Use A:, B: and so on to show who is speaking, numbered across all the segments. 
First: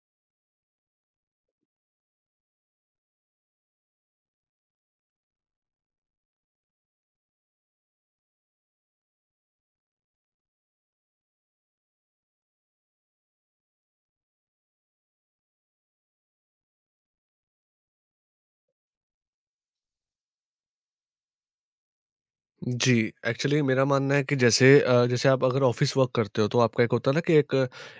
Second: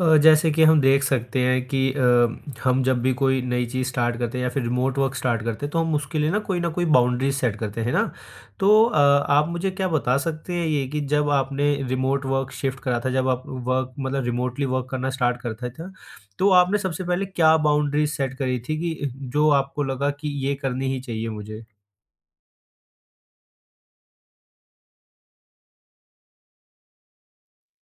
A: जैसे कि हम देख सकते हैं कि हम जब भी कोई नई चीज़ स्टार्ट करते हैं या फिर रिमोट वर्क स्टार्ट करते हैं तो हम उसके लिए ना कोई बाउंड्री सेट करते हैं ना। तो आप मुझे क्या बता सकते हैं ये कि जब आपने रिमोट वर्क शिफ्ट करा था, जब आप वर्क मतलब रिमोटली वर्क करना स्टार्ट करता था, तो आपने सबसे पहले क्या बाउंड्री सेट करी थी कि जो आपको लगा कि ये करनी ही चाहिए मुझे।
B: जी, एक्चुअली मेरा मानना है कि जैसे जैसे आप अगर ऑफ़िस वर्क करते हो तो आपका एक होता है ना कि एक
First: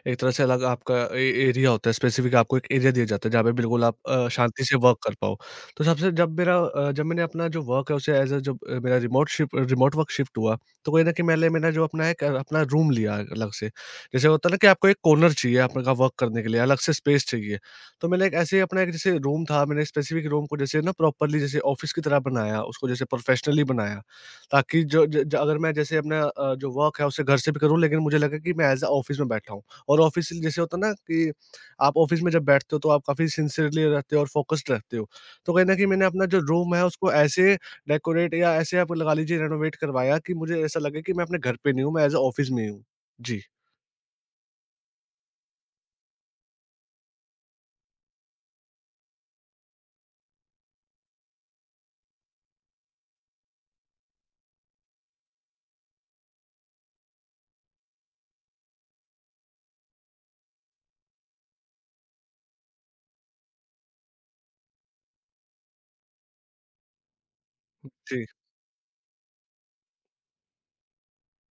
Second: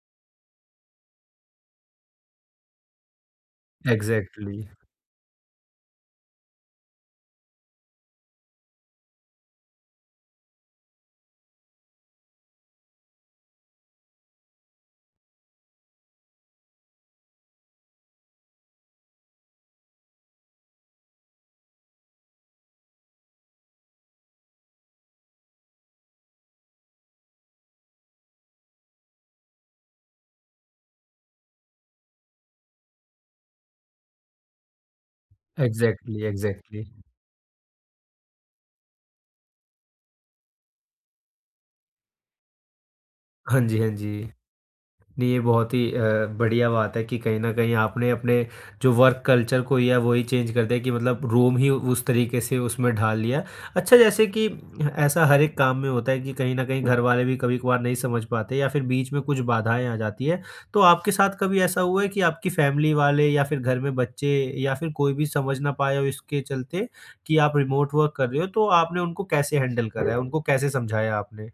B: एक तरह से अलग आपका ए एरिया होता है, स्पेसिफ़िक आपको एक एरिया दिया जाता है जहाँ पे बिल्कुल आप
A: एग्जैक्टली।
B: शांति से वर्क कर पाओ। तो सबसे जब मेरा अ, जब मैंने अपना जो वर्क है उसे एज़ अ जब मेरा रिमोट वर्क शिफ्ट हुआ, तो कहीं न कहीं मैंने मैंने जो अपना एक अपना रूम लिया अलग से। जैसे होता है ना कि आपको एक कॉर्नर चाहिए आपका वर्क करने के लिए, अलग से स्पेस चाहिए। तो मैंने एक ऐसे ही अपना एक जैसे रूम था, मैंने स्पेसिफ़िक रूम को जैसे ना प्रॉपर्ली जैसे ऑफ़िस की तरह बनाया, उसको जैसे प्रोफ़ेशनली बनाया। ताकि जो ज ज अगर मैं जैसे अपना जो वर्क है उसे घर से भी करूँ लेकिन मुझे लगे कि मैं एज़ अ ऑफ़िस में बैठा हूँ। और ऑफ़िस जैसे होता है ना कि आप ऑफ़िस में जब बैठते हो तो आप काफ़ी सिंसियरली रहते हो और फ़ोकस्ड रहते हो। तो कहीं न कहीं मैंने
A: एग्जैक्टली।
B: अपना जो रूम
A: एग्जैक्टली।
B: है उसको ऐसे डेकोरेट या ऐसे आप लगा लीजिए रेनोवेट करवाया कि मुझे ऐसा लगे कि मैं अपने घर पे नहीं हूँ, मैं एज़ अ ऑफ़िस में ही हूँ। जी,
A: हाँ जी, हाँ जी। नहीं, ये बहुत ही बढ़िया बात है कि कहीं न कहीं आपने अपने जो वर्क कल्चर को ही है, वो ही चेंज कर दिया कि मतलब रोम ही उस तरीके से उसमें ढाल लिया। अच्छा, जैसे कि ऐसा हर एक काम में होता है कि कहीं न कहीं घरवाले भी कभी-कभार नहीं समझ पाते या फिर बीच में कुछ बाधाएँ आ जाती हैं। तो आपके साथ कभी ऐसा हुआ है कि आपकी फैमिली वाले या फिर घर में बच्चे या फिर कोई भी समझ ना पाया हो इसके चलते कि आप रिमोट वर्क
B: जी।
A: कर रहे हो, तो आपने उनको कैसे हैंडल करा है? उनको कैसे समझाया आपने?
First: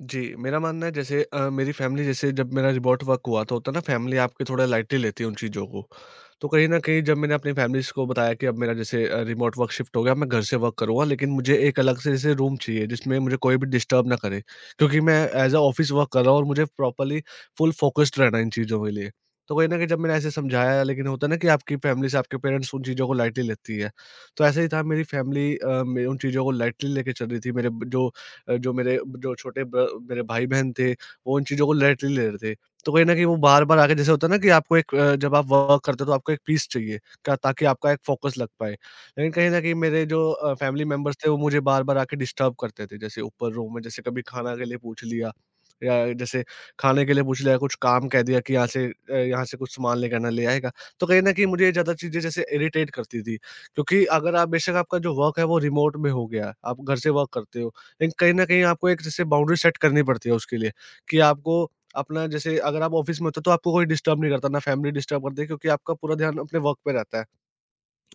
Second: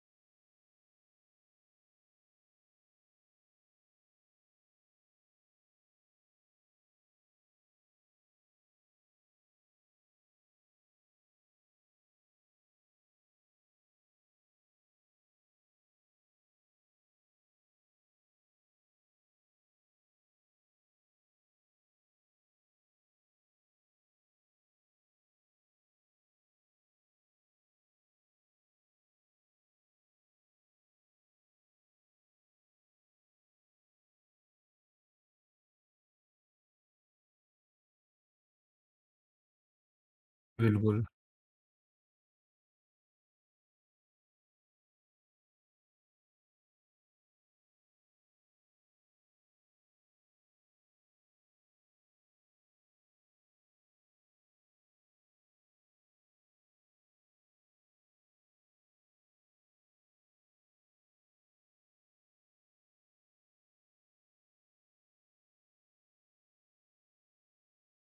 B: जी, मेरा मानना है जैसे मेरी फ़ैमिली जैसे जब मेरा रिमोट वर्क हुआ तो होता है ना फ़ैमिली आपके थोड़ा लाइटली लेती है उन चीज़ों को। तो कहीं न कहीं जब मैंने अपनी फ़ैमिलीज़ को बताया कि अब मेरा जैसे रिमोट वर्क शिफ्ट हो गया, मैं घर से वर्क करूँगा लेकिन मुझे एक अलग से जैसे रूम चाहिए जिसमें मुझे कोई भी डिस्टर्ब ना करे। क्योंकि मैं एज़ अ ऑफ़िस वर्क कर रहा हूँ और मुझे प्रॉपर्ली फुल फ़ोकस्ड रहना है इन चीज़ों के लिए। तो कहीं न कहीं जब मैंने ऐसे समझाया लेकिन होता है ना कि आपकी फ़ैमिली से आपके पेरेंट्स उन चीज़ों को लाइटली लेती है। तो ऐसा ही था मेरी फ़ैमिली अ, मे उन चीज़ों को लाइटली लेके चल रही थी। मेरे ब जो अ, जो मेरे जो छोटे ब्र मेरे भाई-बहन थे, वो उन चीज़ों को लाइटली ले रहे थे। तो कहीं न कहीं वो बार-बार आके जैसे होता है ना कि आपको एक जब आप वर्क करते हो तो आपको एक पीस चाहिए, क्या ताकि आपका एक फ़ोकस लग पाए। लेकिन कहीं न कहीं मेरे जो फैमिली
A: बिल्कुल।
B: मेंबर्स थे, वो मुझे बार-बार आके डिस्टर्ब करते थे। जैसे ऊपर रूम में जैसे कभी खाना के लिए पूछ लिया या जैसे खाने के लिए पूछ लिया, कुछ काम कह दिया कि यहाँ से कुछ सामान लेके आना, ले आएगा। तो कहीं न कहीं मुझे ये ज़्यादा चीज़ें जैसे इरिटेट करती थी, क्योंकि अगर आप बेशक आपका जो वर्क है वो रिमोट में हो गया, आप घर से वर्क करते हो। लेकिन कहीं न कहीं आपको एक जैसे बाउंड्री सेट करनी पड़ती है उसके लिए, कि आपको अपना जैसे अगर आप ऑफ़िस में होते हो तो आपको कोई डिस्टर्ब नहीं करता, ना फैमिली डिस्टर्ब करती है क्योंकि आपका पूरा ध्यान अपने वर्क पे रहता है।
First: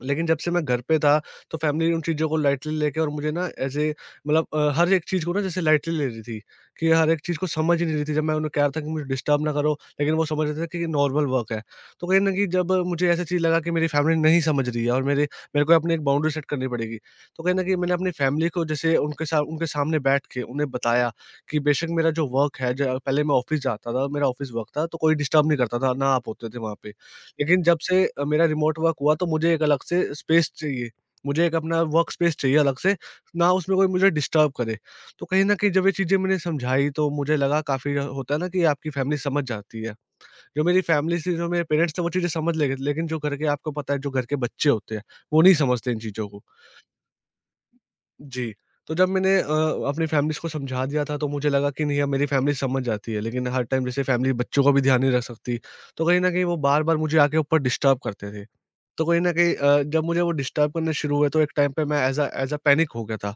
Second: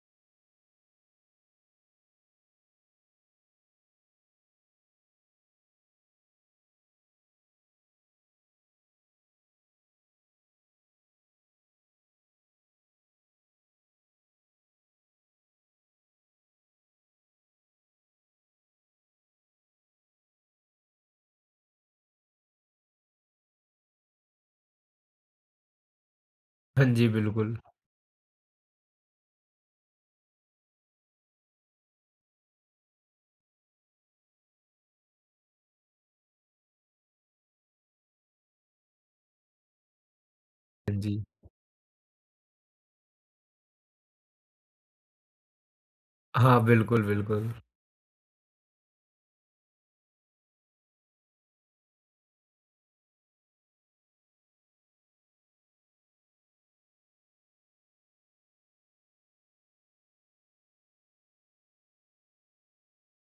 B: लेकिन जब से मैं घर पे था, तो फैमिली उन चीज़ों को लाइटली लेके और मुझे ना ऐसे मतलब हर एक चीज़ को ना जैसे लाइटली ले रही थी, कि हर एक चीज़ को समझ ही नहीं रही थी। जब मैं उन्हें कह रहा था कि मुझे डिस्टर्ब ना करो, लेकिन वो समझ रहे थे कि ये नॉर्मल वर्क है। तो कहीं न कहीं जब मुझे ऐसी चीज़ लगा कि मेरी फैमिली नहीं समझ रही है और मेरे मेरे को अपनी एक बाउंड्री सेट करनी पड़ेगी। तो कहीं न कहीं मैंने अपनी फैमिली को जैसे उनके सामने बैठ के उन्हें बताया कि बेशक मेरा जो वर्क है ज पहले मैं ऑफ़िस जाता था, मेरा ऑफ़िस वर्क था, तो कोई डिस्टर्ब नहीं करता था, ना आप होते थे वहाँ
A: हाँ
B: पे।
A: जी, बिल्कुल।
B: लेकिन जब से मेरा रिमोट वर्क हुआ तो मुझे एक अलग से स्पेस चाहिए। मुझे एक अपना वर्क स्पेस चाहिए अलग से, ना उसमें कोई मुझे डिस्टर्ब करे। तो कहीं न कहीं जब ये चीज़ें मैंने समझाई तो मुझे लगा काफ़ी होता है ना कि आपकी फैमिली समझ जाती है। जो मेरी
A: हाँ
B: फैमिली
A: जी।
B: थी, जो मेरे पेरेंट्स थे वो चीज़ें समझ लेते लेकिन जो घर के आपको पता है जो घर के बच्चे होते हैं, वो नहीं समझते इन चीज़ों को।
A: हाँ, बिल्कुल, बिल्कुल।
B: जी। तो जब मैंने अपनी फैमिलीज़ को समझा दिया था तो मुझे लगा कि नहीं अब मेरी फैमिली समझ जाती है, लेकिन हर टाइम जैसे फैमिली बच्चों का भी ध्यान नहीं रख सकती। तो कहीं न कहीं वो बार-बार मुझे आके ऊपर डिस्टर्ब करते थे। तो कहीं न कहीं जब मुझे वो डिस्टर्ब करने शुरू हुए तो एक टाइम पे मैं एज़ अ पैनिक हो गया था।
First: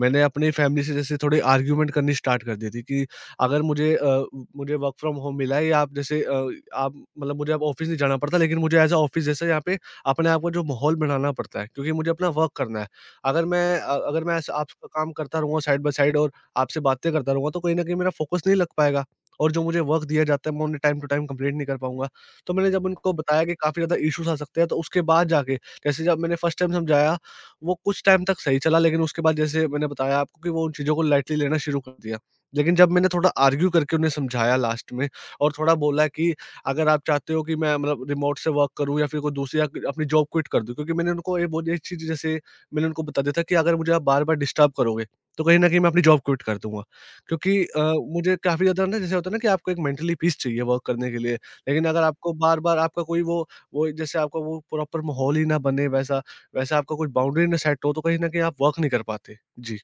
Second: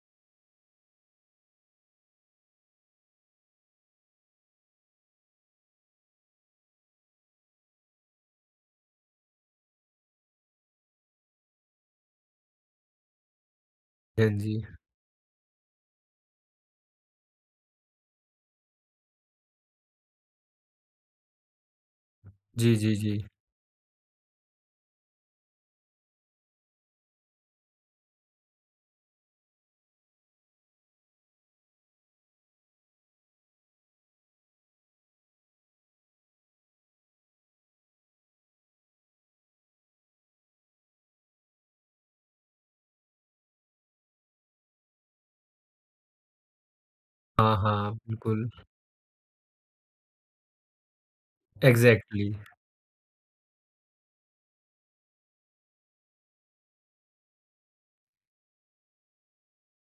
B: मैंने अपनी फैमिली से जैसे थोड़ी आर्गुमेंट करनी स्टार्ट कर दी थी कि अगर मुझे मुझे वर्क फ्रॉम होम मिला है या आप जैसे आप मतलब मुझे अब ऑफ़िस नहीं जाना पड़ता लेकिन मुझे एज़ अ ऑफ़िस जैसे यहाँ पे अपने आप को जो माहौल बनाना पड़ता है, क्योंकि मुझे अपना वर्क करना है। अगर मैं अ, अगर
A: हाँ
B: मैं ऐसा
A: जी।
B: आपका काम करता रहूँगा साइड बाय साइड और आपसे बातें करता रहूँगा तो कहीं न कहीं मेरा फोकस नहीं लग पाएगा और जो मुझे वर्क दिया जाता है मैं उन्हें टाइम टू टाइम कंप्लीट नहीं कर पाऊँगा। तो मैंने
A: जी,
B: जब
A: जी, जी।
B: उनको बताया कि काफ़ी ज़्यादा इश्यूज़ आ सकते हैं तो उसके बाद जाके जैसे जब मैंने फर्स्ट टाइम समझाया वो कुछ टाइम तक सही चला, लेकिन उसके बाद जैसे मैंने बताया आपको कि वो उन चीज़ों को लाइटली लेना शुरू कर दिया। लेकिन जब मैंने थोड़ा आर्ग्यू करके उन्हें समझाया लास्ट में और थोड़ा बोला कि अगर आप चाहते हो कि मैं मतलब रिमोट से वर्क करूँ या फिर कोई दूसरी या अपनी जॉब क्विट कर दूँ, क्योंकि मैंने उनको ये बोल ये चीज़ जैसे मैंने उनको बता दिया था कि अगर मुझे आप बार-बार डिस्टर्ब करोगे, तो कहीं न कहीं मैं अपनी जॉब क्विट कर दूँगा। क्योंकि
A: हाँ, हाँ,
B: मुझे
A: बिल्कुल।
B: काफ़ी ज़्यादा ना जैसे होता है ना कि आपको एक मेंटली पीस चाहिए वर्क करने के लिए। लेकिन अगर
A: एग्ज़ैक्टली।
B: आपको बार-बार आपका कोई वो जैसे आपका वो प्रॉपर माहौल ही ना बने, वैसा वैसा आपका कोई बाउंड्री ना सेट हो, तो कहीं न कहीं आप वर्क नहीं कर पाते। जी।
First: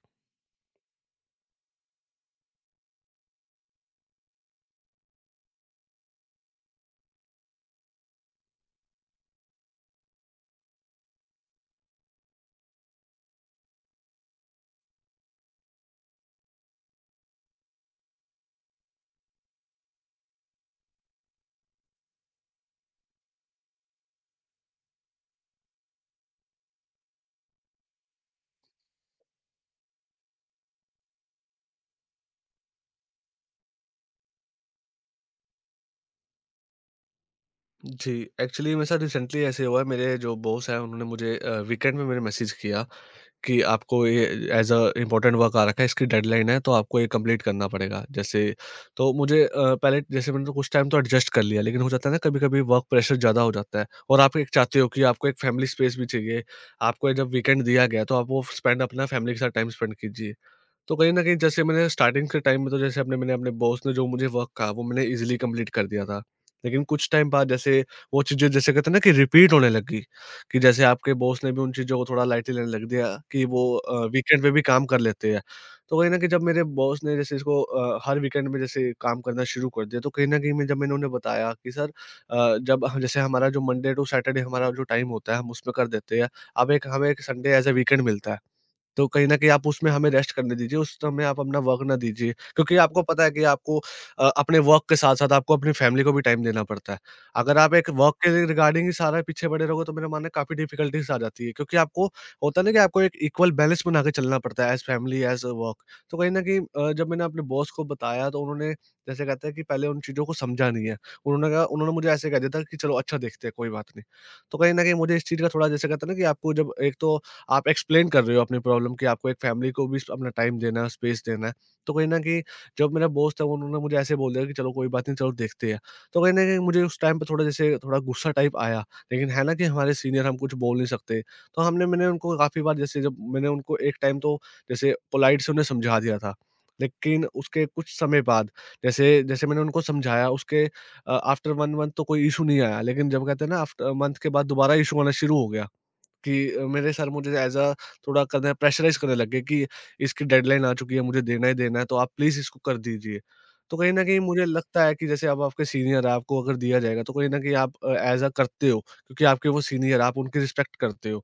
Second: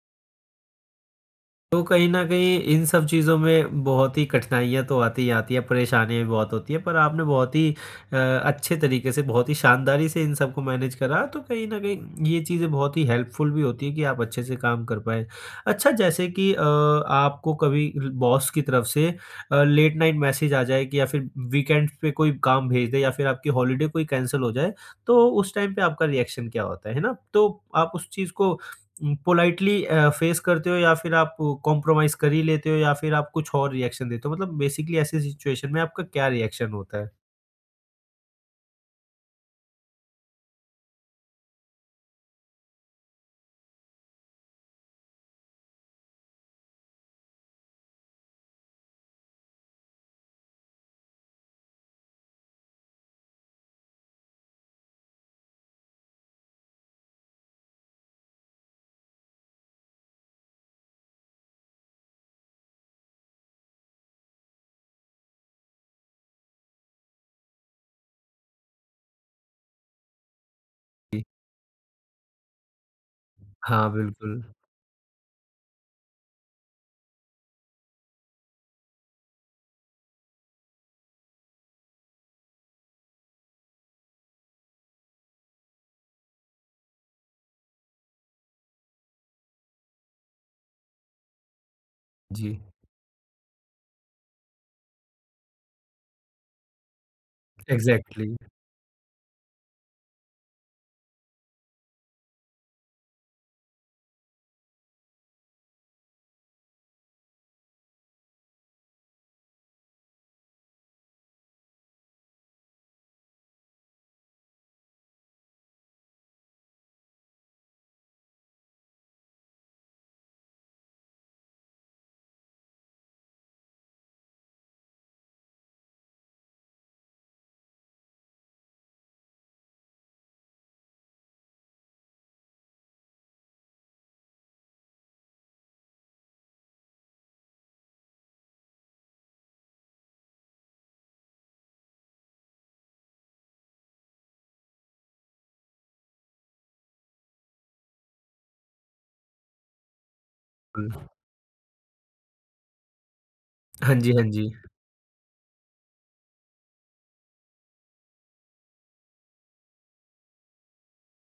A: तो कहीं न कहीं इन सब चीज़ों में बहुत ही कठिनाइयाँ तो आती ही आती है, परेशानियाँ भी बहुत होती हैं, पर आपने बहुत ही अ, अच्छे तरीके से, बहुत ही शानदारी से इन सबको मैनेज करा, तो कहीं न कहीं ये चीज़ें बहुत ही हेल्पफुल भी होती हैं कि आप अच्छे से काम कर पाएँ। अच्छा, जैसे कि आपको कभी ल बॉस की तरफ से लेट नाइट मैसेज आ जाए कि या फिर वीकेंड पे कोई काम भेज दे या फिर आपकी हॉलिडे कोई कैंसल हो जाए, तो उस टाइम पे आपका रिएक्शन क्या होता है? है ना? तो आप उस चीज़ को पोलाइटली फेस करते हो या फिर आप कॉम्प्रोमाइज़ कर ही लेते हो या फिर आप कुछ और रिएक्शन देते हो? मतलब बेसिकली ऐसी सिचुएशन में आपका क्या रिएक्शन होता है?
B: जी, एक्चुअली मेरे साथ रिसेंटली ऐसे हुआ है, मेरे जो बॉस हैं उन्होंने मुझे वीकेंड में मैंने मैसेज किया कि आपको ये एज़ अ इम्पोर्टेंट वर्क आ रखा है, इसकी डेडलाइन है, तो आपको ये कंप्लीट करना पड़ेगा। जैसे तो मुझे पहले जैसे मैंने तो कुछ टाइम तो एडजस्ट कर लिया, लेकिन हो जाता है ना कभी-कभी वर्क प्रेशर ज़्यादा हो जाता है और आप एक चाहते हो कि आपको एक फैमिली स्पेस भी चाहिए। आपको जब वीकेंड दिया गया है, तो आप वो स्पेंड अपना फैमिली के साथ टाइम स्पेंड कीजिए। तो कहीं न कहीं जैसे मैंने स्टार्टिंग के टाइम में तो जैसे अपने मैंने अपने बॉस ने जो मुझे वर्क कहा वो मैंने ईज़िली कंप्लीट कर दिया था। लेकिन कुछ टाइम बाद जैसे वो चीज़ें जैसे कहते हैं ना कि रिपीट होने लगी कि जैसे आपके
A: जी।
B: बॉस ने भी उन चीज़ों को थोड़ा लाइटली लेने लग दिया कि वो
A: हाँ, बिल्कुल।
B: वीकेंड पे भी काम कर लेते हैं। तो कहीं न कहीं जब मेरे बॉस ने जैसे इसको हर वीकेंड में जैसे काम करना शुरू कर दिया तो कहीं न कहीं मैं जब मैंने उन्हें बताया कि सर, जब ह जैसे हमारा जो मंडे टू सैटरडे हमारा जो टाइम होता है हम उसमें कर देते हैं। अब एक हमें एक संडे एज़ अ वीकेंड मिलता है। तो कहीं न कहीं आप उसमें हमें रेस्ट करने दीजिए, उस समय आप अपना वर्क ना दीजिए।
A: जी,
B: क्योंकि आपको पता है कि आपको अपने वर्क के साथ-साथ आपको अपनी फैमिली को भी टाइम देना पड़ता है। अगर आप एक वर्क
A: एग्ज़ैक्टली,
B: के रिगार्डिंग ही सारा पीछे पड़े रहोगे, तो मेरा मानना है काफ़ी डिफ़िकल्टीज़ आ जाती है। क्योंकि आपको होता है ना कि आपको एक इक्वल बैलेंस बना के चलना पड़ता है, एज़ फैमिली, एज़ वर्क। तो कहीं न कहीं जब मैंने अपने बॉस को बताया, तो उन्होंने जैसे कहते हैं कि पहले उन चीज़ों को समझा नहीं है। उन्होंने कहा उन्होंने मुझे ऐसे कह दिया था कि, "चलो अच्छा देखते हैं, कोई बात नहीं।" तो कहीं न कहीं मुझे इस चीज़ का थोड़ा जैसे कहते हैं ना कि आपको जब एक तो आप एक्सप्लेन कर रहे हो अपनी प्रॉब्लम कि आपको एक फैमिली को भी अपना टाइम देना है, स्पेस देना है। तो कहीं न कहीं जब मेरा बॉस था उन्होंने मुझे ऐसे बोल दिया कि चलो कोई बात नहीं, चलो देखते हैं। तो कहीं न कहीं मुझे उस टाइम पे थोड़ा जैसे थोड़ा गुस्सा टाइप आया, लेकिन है ना कि हमारे सीनियर हम कुछ बोल नहीं सकते। तो हमने मैंने उनको काफ़ी बार जैसे जब मैंने उनको एक टाइम तो जैसे पोलाइट से उन्हें समझा दिया था। लेकिन उसके कुछ समय बाद जैसे जैसे मैंने उनको समझाया उसके आफ्टर 1 मंथ तो कोई इश्यू नहीं आया, लेकिन जब कहते हैं ना आफ्टर मंथ के बाद दोबारा इश्यू आना शुरू हो गया। कि मेरे सर मुझे एज़ अ थोड़ा करने प्रेशराइज़ करने लग गए कि इसकी डेडलाइन आ चुकी है,
A: बिल्कुल।
B: मुझे देना ही देना है, तो आप प्लीज़ इसको कर दीजिए। तो कहीं
A: हाँ
B: न
A: जी,
B: कहीं
A: हाँ
B: मुझे
A: जी।
B: लगता है कि जैसे अब आपके सीनियर हैं, आपको अगर दिया जाएगा तो कहीं न कहीं आप एज़ अ करते हो, क्योंकि आपके वो सीनियर हैं, आप उनकी रिस्पेक्ट करते हो।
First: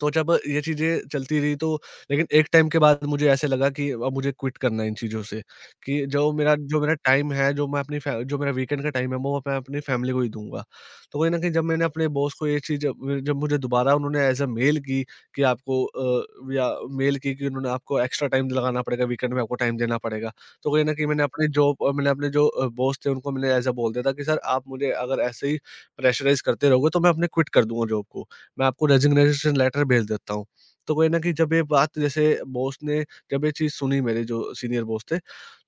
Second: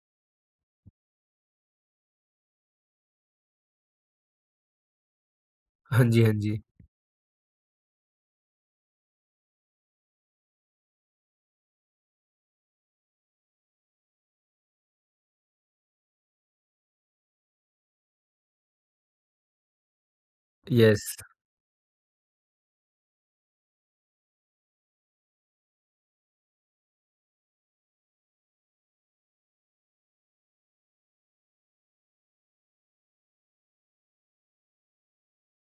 B: तो जब ये चीज़ें चलती रही, तो लेकिन एक टाइम के बाद मुझे ऐसे लगा कि अब मुझे क्विट करना है इन चीज़ों से,
A: हाँ
B: कि
A: जी, हाँ
B: जो मेरा
A: जी।
B: जो मेरा टाइम है, जो मैं अपनी फै जो मेरा वीकेंड का टाइम है, वो मैं अपनी फैमिली को ही दूँगा। तो कहीं न कहीं जब मैंने अपने बॉस को ये चीज़, जब जब मुझे दोबारा उन्होंने एज़ अ मेल की कि आपको या मेल की कि उन्होंने आपको एक्स्ट्रा टाइम लगाना पड़ेगा, वीकेंड में आपको टाइम देना पड़ेगा। तो कहीं न
A: येस।
B: कहीं मैंने अपनी जॉब, मैंने अपने बॉस थे उनको मैंने एज़ अ बोल दिया था कि सर, आप मुझे अगर ऐसे ही प्रेशराइज़ करते रहोगे तो मैं अपने क्विट कर दूँगा जॉब को। मैं आपको रेजिग्नेशन लेटर भेज देता हूँ। तो कहीं न कहीं जब ये बात, जैसे बॉस ने जब ये चीज़ सुनी, मेरे जो सीनियर बॉस थे,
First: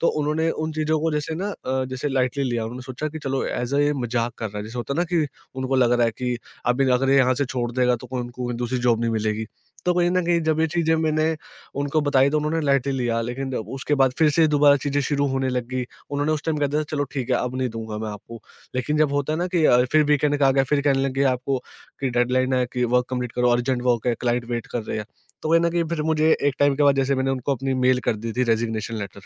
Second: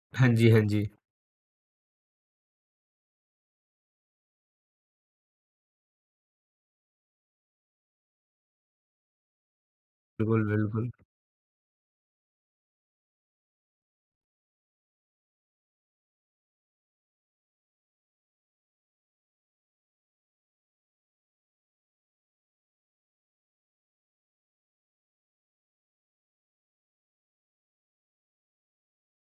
B: तो
A: हाँ
B: उन्होंने
A: जी, हाँ
B: उन
A: जी।
B: चीज़ों को जैसे ना, जैसे लाइटली लिया। उन्होंने सोचा कि चलो, ऐज़ अ ये मज़ाक कर रहा है। जैसे होता है ना कि उनको लग रहा है कि अभी अगर ये यहाँ से छोड़ देगा तो कोई उनको दूसरी जॉब नहीं मिलेगी। तो कहीं न कहीं
A: बिल्कुल,
B: जब ये
A: बिल्कुल।
B: चीज़ें मैंने उनको बताई तो उन्होंने लाइटली लिया। लेकिन जब उसके बाद फिर से दोबारा चीज़ें शुरू होने लगी। उन्होंने उस टाइम कहा था, चलो ठीक है, अब नहीं दूँगा मैं आपको। लेकिन जब होता है ना कि फिर वीकेंड का आ गया, फिर कहने लगे आपको कि डेडलाइन है, कि वर्क कंप्लीट करो, अर्जेंट वर्क है, क्लाइंट वेट कर रहे हैं। तो कहीं न कहीं फिर मुझे एक टाइम के बाद, जैसे मैंने उनको अपनी मेल कर दी थी, रेज़िग्नेशन लेटर।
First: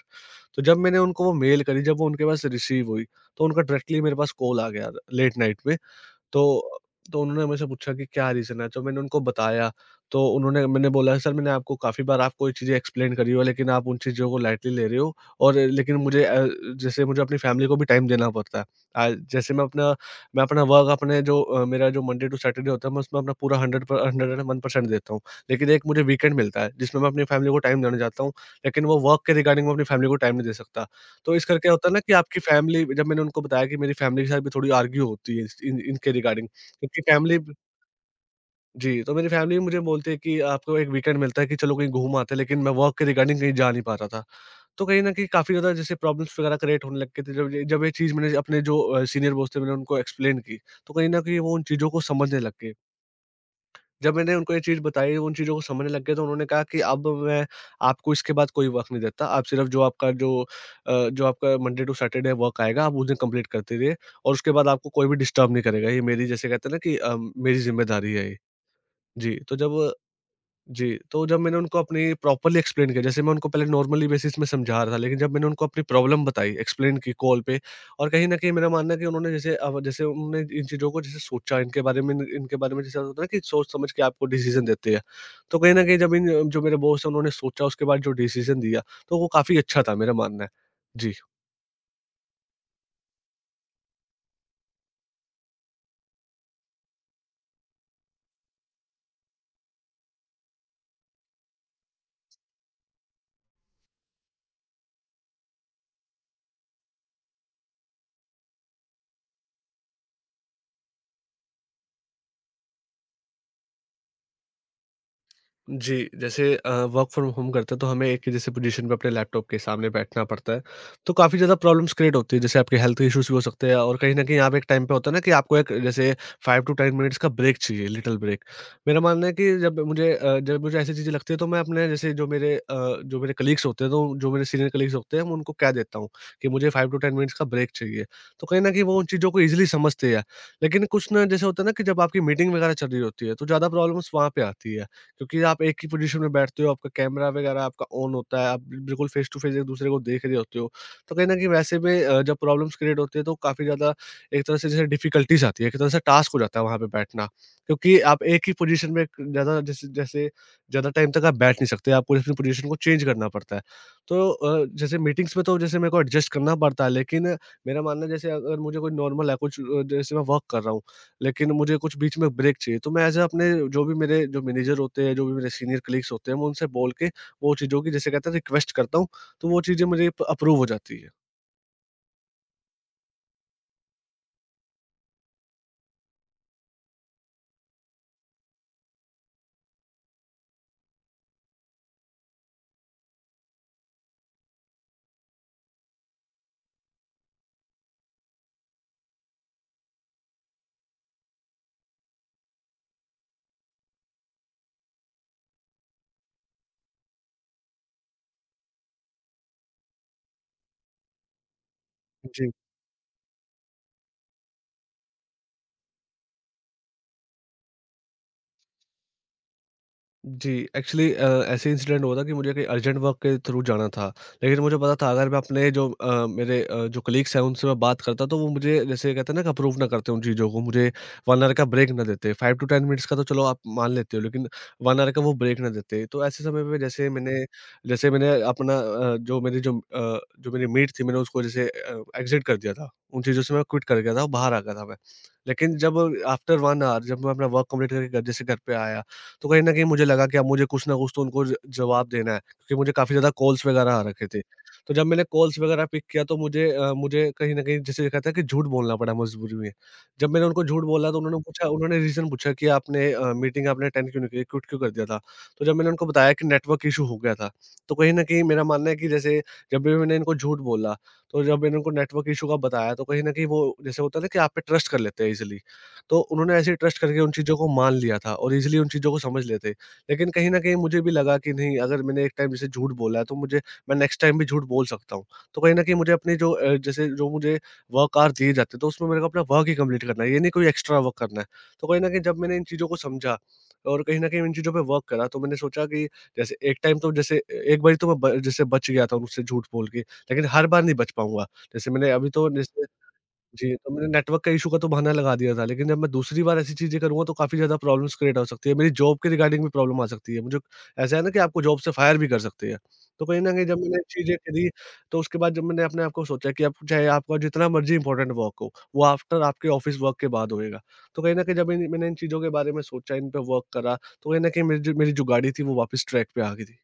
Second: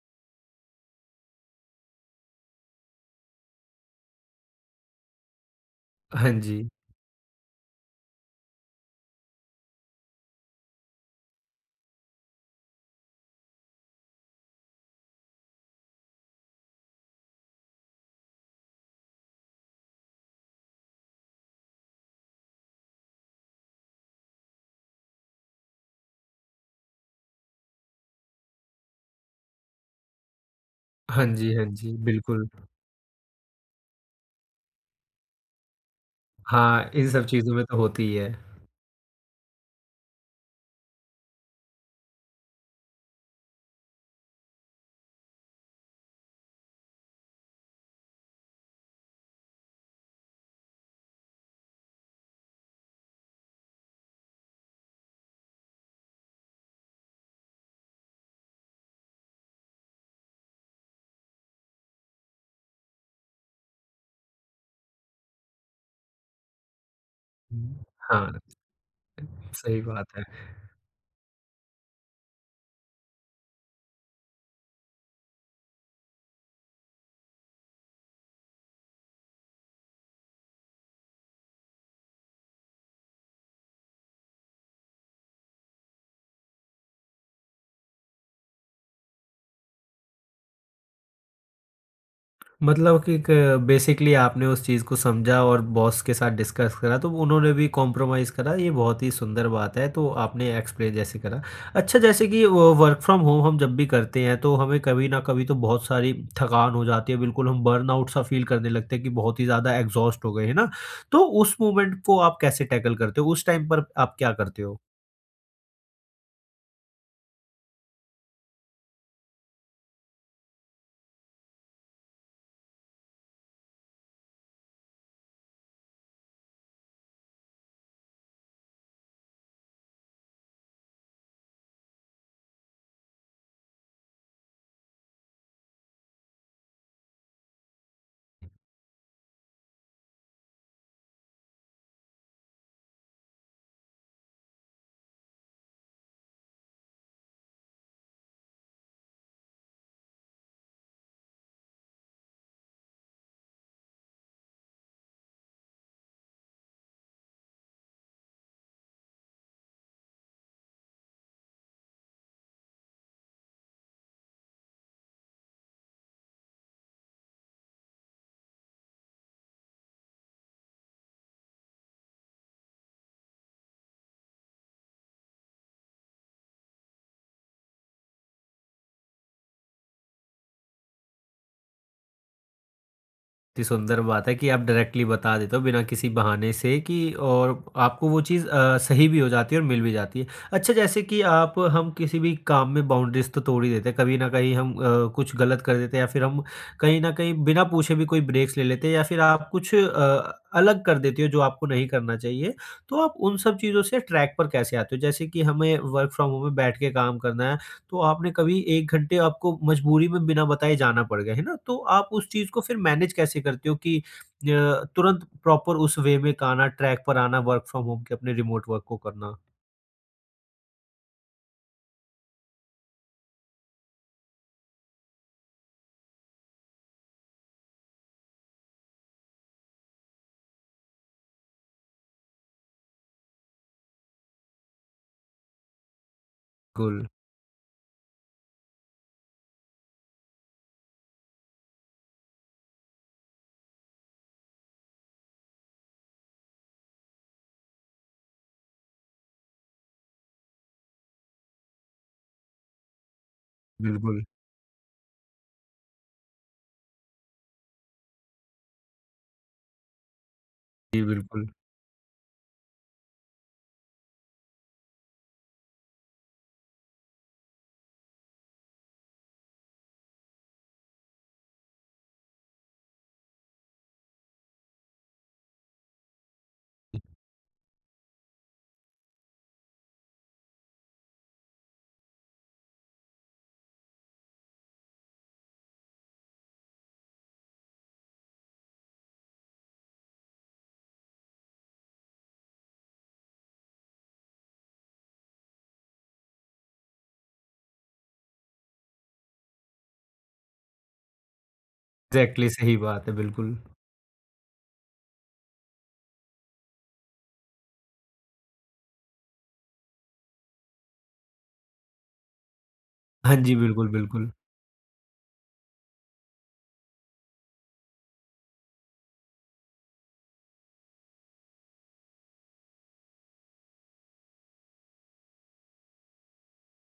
B: तो जब मैंने उनको वो मेल करी, जब वो उनके पास रिसीव हुई, तो उनका डायरेक्टली मेरे पास कॉल आ गया, लेट नाइट में।
A: हाँ जी।
B: तो तो उन्होंने मुझसे पूछा कि क्या रीज़न है? तो मैंने उनको बताया, तो उन्होंने, मैंने बोला सर, मैंने आपको काफ़ी बार आपको ये चीज़ें एक्सप्लेन करी हो, लेकिन आप उन चीज़ों को लाइटली ले रहे हो और लेकिन मुझे जैसे मुझे अपनी फैमिली को भी टाइम देना पड़ता है। जैसे मैं अपना वर्क, अपने मेरा जो मंडे टू सैटरडे होता है, मैं उसमें अपना पूरा 100 प 101% देता हूँ। लेकिन एक मुझे वीकेंड मिलता है, जिसमें मैं अपनी फैमिली को टाइम देना चाहता हूँ, लेकिन वो वर्क के रिगार्डिंग मैं अपनी फैमिली को टाइम नहीं दे सकता।
A: हाँ
B: तो इस
A: जी, हाँ
B: करके होता है
A: जी,
B: ना कि आपकी
A: बिल्कुल।
B: फैमिली, जब मैंने उनको बताया कि मेरी फैमिली के साथ भी थोड़ी आर्ग्यू होती है इस इन इनके रिगार्डिंग,
A: हाँ,
B: क्योंकि
A: इन सब
B: फैमिली,
A: चीज़ों में तो होती ही है।
B: जी, तो मेरी फैमिली भी मुझे बोलती है कि आपको एक वीकेंड मिलता है, कि चलो कहीं घूम आते हैं, लेकिन मैं वर्क के रिगार्डिंग कहीं जा नहीं पा रहा था। तो कहीं न कहीं काफ़ी ज़्यादा जैसे प्रॉब्लम्स वगैरह क्रिएट होने लग गए थे, जब ये चीज़ मैंने अपने सीनियर बॉस थे, मैंने उनको एक्सप्लेन की, तो कहीं न कहीं वो उन चीज़ों को समझने लग गए। जब मैंने उनको ये चीज़ बताई, उन चीज़ों को समझने लग गए, तो उन्होंने कहा कि अब मैं आपको इसके बाद कोई वर्क नहीं देता, आप सिर्फ़ जो आपका मंडे टू सैटरडे वर्क आएगा, आप उस दिन कंप्लीट करते रहिए, और उसके बाद आपको कोई भी डिस्टर्ब नहीं करेगा। ये मेरी, जैसे कहते हैं ना कि मेरी
A: हुँ।
B: ज़िम्मेदारी है ये।
A: हाँ,
B: जी, तो
A: सही
B: जब
A: बात है।
B: जी, तो जब मैंने उनको अपनी प्रॉपर्ली एक्सप्लेन किया, जैसे मैं उनको पहले नॉर्मली बेसिस में समझा रहा था, लेकिन जब मैंने उनको अपनी प्रॉब्लम बताई, एक्सप्लेन की कॉल पे, और कहीं न कहीं मेरा मानना है कि उन्होंने जैसे अब, जैसे उन्होंने इन चीज़ों को जैसे सोचा, इनके बारे में जैसे होता है ना कि सोच-समझ के आपको डिसीज़न देते हैं। तो कहीं न कहीं जब इन, जो मेरे बॉस हैं, उन्होंने सोचा उसके बाद जो डिसीज़न दिया, तो वो काफ़ी अच्छा था, मेरा मानना है। जी।
A: मतलब कि बेसिकली आपने उस चीज़ को समझा और बॉस के साथ डिस्कस करा, तो उन्होंने भी कॉम्प्रोमाइज़ करा। ये बहुत ही सुंदर बात है, तो आपने एक्सप्लेन जैसे करा। अच्छा, जैसे कि वर्क फ्रॉम होम हम जब भी करते हैं तो हमें कभी ना कभी तो बहुत सारी थकान हो जाती है, बिल्कुल हम बर्नआउट सा फील करने लगते हैं कि बहुत ही ज़्यादा एग्जॉस्ट हो गए, है ना? तो उस मोमेंट को आप कैसे टैकल करते हो? उस टाइम पर आप क्या करते हो?
B: जी, जैसे वर्क फ्रॉम होम करते हैं तो हमें एक ही जैसे पोजीशन पे अपने लैपटॉप के सामने बैठना पड़ता है, तो काफ़ी ज़्यादा प्रॉब्लम्स क्रिएट होती है, जैसे आपके हेल्थ इश्यूज़ भी हो सकते हैं, और कहीं न कहीं आप एक टाइम पे, होता है ना कि आपको एक जैसे 5 टू 10 मिनट्स का ब्रेक चाहिए, लिटिल ब्रेक। मेरा मानना है कि जब मुझे, जब मुझे ऐसी चीज़ें लगती है, तो मैं अपने जैसे जो मेरे, जो मेरे कलीग्स होते हैं, तो जो मेरे सीनियर कलीग्स होते हैं, मैं उनको कह देता हूँ कि मुझे 5 टू 10 मिनट्स का ब्रेक चाहिए, तो कहीं न कहीं वो उन चीज़ों को ईज़िली समझते हैं। लेकिन कुछ ना, जैसे होता है ना कि जब आपकी मीटिंग वगैरह चल रही होती है, तो ज़्यादा प्रॉब्लम्स वहाँ पे आती है। क्योंकि आप एक ही पोजीशन में बैठते हो, आपका कैमरा वगैरह आपका ऑन होता है, आप बिल्कुल फेस टू फेस एक-दूसरे को देख रहे होते हो। तो कहीं न कहीं वैसे में, जब प्रॉब्लम्स क्रिएट होती है, तो काफ़ी ज़्यादा एक तरह से जैसे डिफ़िकल्टीज़ आती है, एक तरह से टास्क हो जाता है वहाँ पे बैठना। क्योंकि आप एक ही पोजीशन में ज़्यादा, जैसे जैसे ज़्यादा टाइम तक आप बैठ नहीं सकते, आपको अपनी पोजीशन को चेंज करना पड़ता है। तो जैसे मीटिंग्स में तो जैसे मेरे को एडजस्ट करना पड़ता है, लेकिन मेरा मानना है जैसे अगर मुझे कोई नॉर्मल है कुछ, जैसे मैं वर्क कर रहा हूँ, लेकिन मुझे कुछ बीच में ब्रेक चाहिए। तो मैं ऐसे अपने जो भी मेरे जो मैनेजर होते हैं, जो भी मेरे सीनियर कलीग्स होते हैं, मैं उनसे बोल के वो चीज़ों की, जैसे कहते हैं, रिक्वेस्ट करता हूँ, तो वो चीज़ें मुझे प अप्रूव हो जाती
A: इतनी सुंदर बात है कि आप डायरेक्टली बता देते हो बिना किसी बहाने से कि और आपको वो चीज़ सही भी हो जाती है और मिल भी जाती है। अच्छा, जैसे कि आप हम किसी भी काम में बाउंड्रीज़ तो तोड़ ही देते हैं, कभी न कहीं हम कुछ गलत कर देते हैं या फिर हम कहीं न कहीं बिना पूछे भी कोई ब्रेक्स ले लेते हैं या फिर आप कुछ अलग कर देते हो जो आपको नहीं करना चाहिए। तो आप उन सब चीज़ों से ट्रैक पर कैसे आते हो? जैसे कि हमें वर्क फ्रॉम होम में बैठ के काम करना है। तो आपने कभी 1 घंटे आपको मजबूरी में बिना बताए जाना पड़ गया, है ना? तो आप उस चीज़
B: है।
A: को फिर मैनेज कैसे करते हो कि तुरंत प्रॉपर उस वे में आना, ट्रैक पर आना, वर्क फ्रॉम होम के अपने रिमोट वर्क को करना?
B: जी, एक्चुअली, ऐसे इंसिडेंट हुआ था कि मुझे कहीं अर्जेंट वर्क के थ्रू जाना था। लेकिन मुझे पता था अगर मैं अपने, मेरे, जो कलीग्स हैं, उनसे मैं बात करता तो वो मुझे, जैसे कहते हैं ना कि अप्रूव ना करते उन चीज़ों को, मुझे 1 आवर का ब्रेक ना देते। 5 टू 10 मिनट्स का तो चलो आप मान लेते हो, लेकिन 1 आवर का वो ब्रेक ना देते। तो ऐसे समय पे,
A: बिल्कुल,
B: जैसे मैंने अपना, जो मेरी, जो मेरी मीट थी, मैंने उसको जैसे एग्ज़िट कर दिया था। उन चीज़ों से मैं क्विट कर गया था, बाहर आ गया था मैं। लेकिन जब आफ्टर 1 आवर, जब मैं अपना वर्क कंप्लीट करके घर, जैसे घर पे आया, तो कहीं न कहीं मुझे लगा कि अब मुझे कुछ ना कुछ तो उनको ज जवाब देना है, क्योंकि मुझे काफ़ी ज़्यादा कॉल्स वगैरह आ
A: बिल्कुल।
B: रखे थे। तो जब मैंने कॉल्स वगैरह पिक किया, तो मुझे, मुझे कहीं न कहीं, जैसे कहते हैं, कि झूठ बोलना पड़ा मजबूरी में। जब मैंने उनको झूठ
A: जी,
B: बोला, तो उन्होंने
A: बिल्कुल।
B: पूछा, उन्होंने रीज़न पूछा कि आपने, मीटिंग आपने अटेंड क्यों नहीं की, क्विट क्यों कर दिया था? तो जब मैंने उनको बताया कि नेटवर्क इश्यू हो गया था, तो कहीं न कहीं मेरा मानना है कि, जैसे जब भी मैंने इनको झूठ बोला, तो जब मैंने उनको नेटवर्क इश्यू का बताया, तो कहीं न कहीं वो, जैसे होता है ना कि आप पे ट्रस्ट कर लेते हैं ईज़िली। तो उन्होंने ऐसे ही ट्रस्ट करके उन चीज़ों को मान लिया था और ईज़िली उन चीज़ों को समझ लेते। लेकिन कहीं न कहीं मुझे भी लगा कि नहीं, अगर मैंने एक टाइम जैसे झूठ बोला है, तो मुझे, मैं नेक्स्ट टाइम भी झूठ बोल सकता हूँ। तो कहीं न कहीं मुझे अपनी, जैसे जो मुझे वर्क आवर दिए जाते हैं, तो उसमें मेरे को अपना वर्क ही कंप्लीट करना है, ये नहीं कोई एक्स्ट्रा वर्क करना है। तो कहीं न कहीं जब मैंने इन चीज़ों को समझा, और कहीं न कहीं इन चीज़ों पे वर्क करा, तो मैंने सोचा कि, जैसे एक टाइम तो, जैसे एक बारी तो मैं ब जैसे बच गया था, मुझसे झूठ बोल के, लेकिन हर बार नहीं बच पाऊँगा। जैसे मैंने अभी
A: एग्ज़ैक्टली
B: तो
A: सही
B: जैसे,
A: बात है, बिल्कुल।
B: जी, तो मैंने नेटवर्क का इश्यू का तो बहाना लगा दिया था, लेकिन जब मैं दूसरी बार ऐसी चीज़ें करूँगा, तो काफ़ी ज़्यादा प्रॉब्लम्स क्रिएट हो सकती है। मेरी जॉब के रिगार्डिंग भी प्रॉब्लम आ सकती है। मुझे, ऐसा है ना कि आपको जॉब से फायर भी कर सकते हैं। तो
A: हाँ
B: कहीं न
A: जी,
B: कहीं जब
A: बिल्कुल,
B: मैंने
A: बिल्कुल।
B: चीज़ें करी, तो उसके बाद जब मैंने अपने आप को सोचा कि अब चाहे आपका जितना मर्ज़ी इम्पोर्टेंट वर्क हो, वो आफ्टर आपके ऑफ़िस वर्क के बाद होएगा। तो कहीं न कहीं जब इन, मैंने इन चीज़ों के बारे में सोचा, इन पे वर्क करा, तो कहीं न कहीं मेरी, जो गाड़ी थी, वो वापस ट्रैक पे आ गई थी।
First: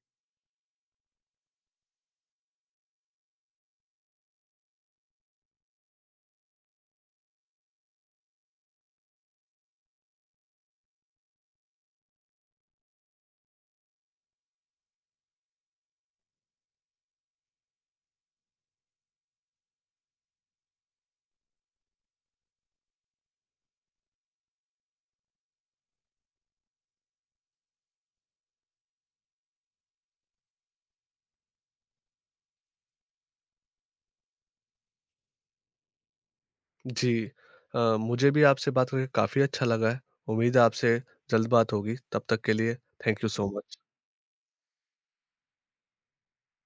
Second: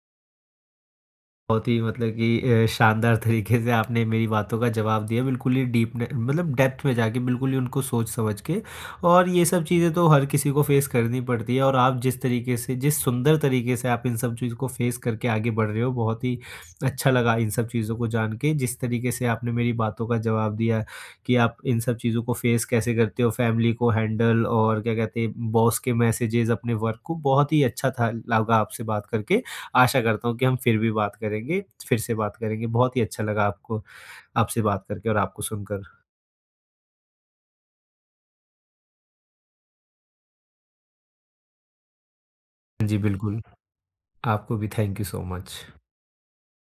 A: बहुत ही मतलब कि शानदार तरीके से आपने मेरी बातों का जवाब दिया। बिल्कुल ही डीप ने मतलब डेप्थ में जाके बिल्कुल ही उनको सोच समझ के, और ये सब चीज़ें तो हर किसी को फ़ेस करनी पड़ती है, और आप जिस तरीके से, जिस सुंदर तरीके से आप इन सब चीज़ को फ़ेस करके आगे बढ़ रहे हो, बहुत ही अच्छा लगा इन सब चीज़ों को जान के। जिस तरीके से आपने मेरी बातों का जवाब दिया कि आप इन सब चीज़ों को फ़ेस कैसे करते हो, फ़ैमिली को हैंडल, और क्या कहते हैं बॉस के मैसेजेज़, अपने वर्क को, बहुत ही अच्छा था लगा आपसे बात करके। आशा करता हूँ कि हम फिर भी बात करेंगे, फिर से बात करेंगे। बहुत ही अच्छा लगा आपको आपसे बात करके और आपको सुनकर।
B: जी। मुझे भी आपसे बात करके काफ़ी अच्छा लगा है। उम्मीद है आपसे जल्द बात होगी। तब तक के लिए
A: जी,
B: थैंक यू
A: बिल्कुल।
B: So much.
A: आपको भी थैंक यू सो मच।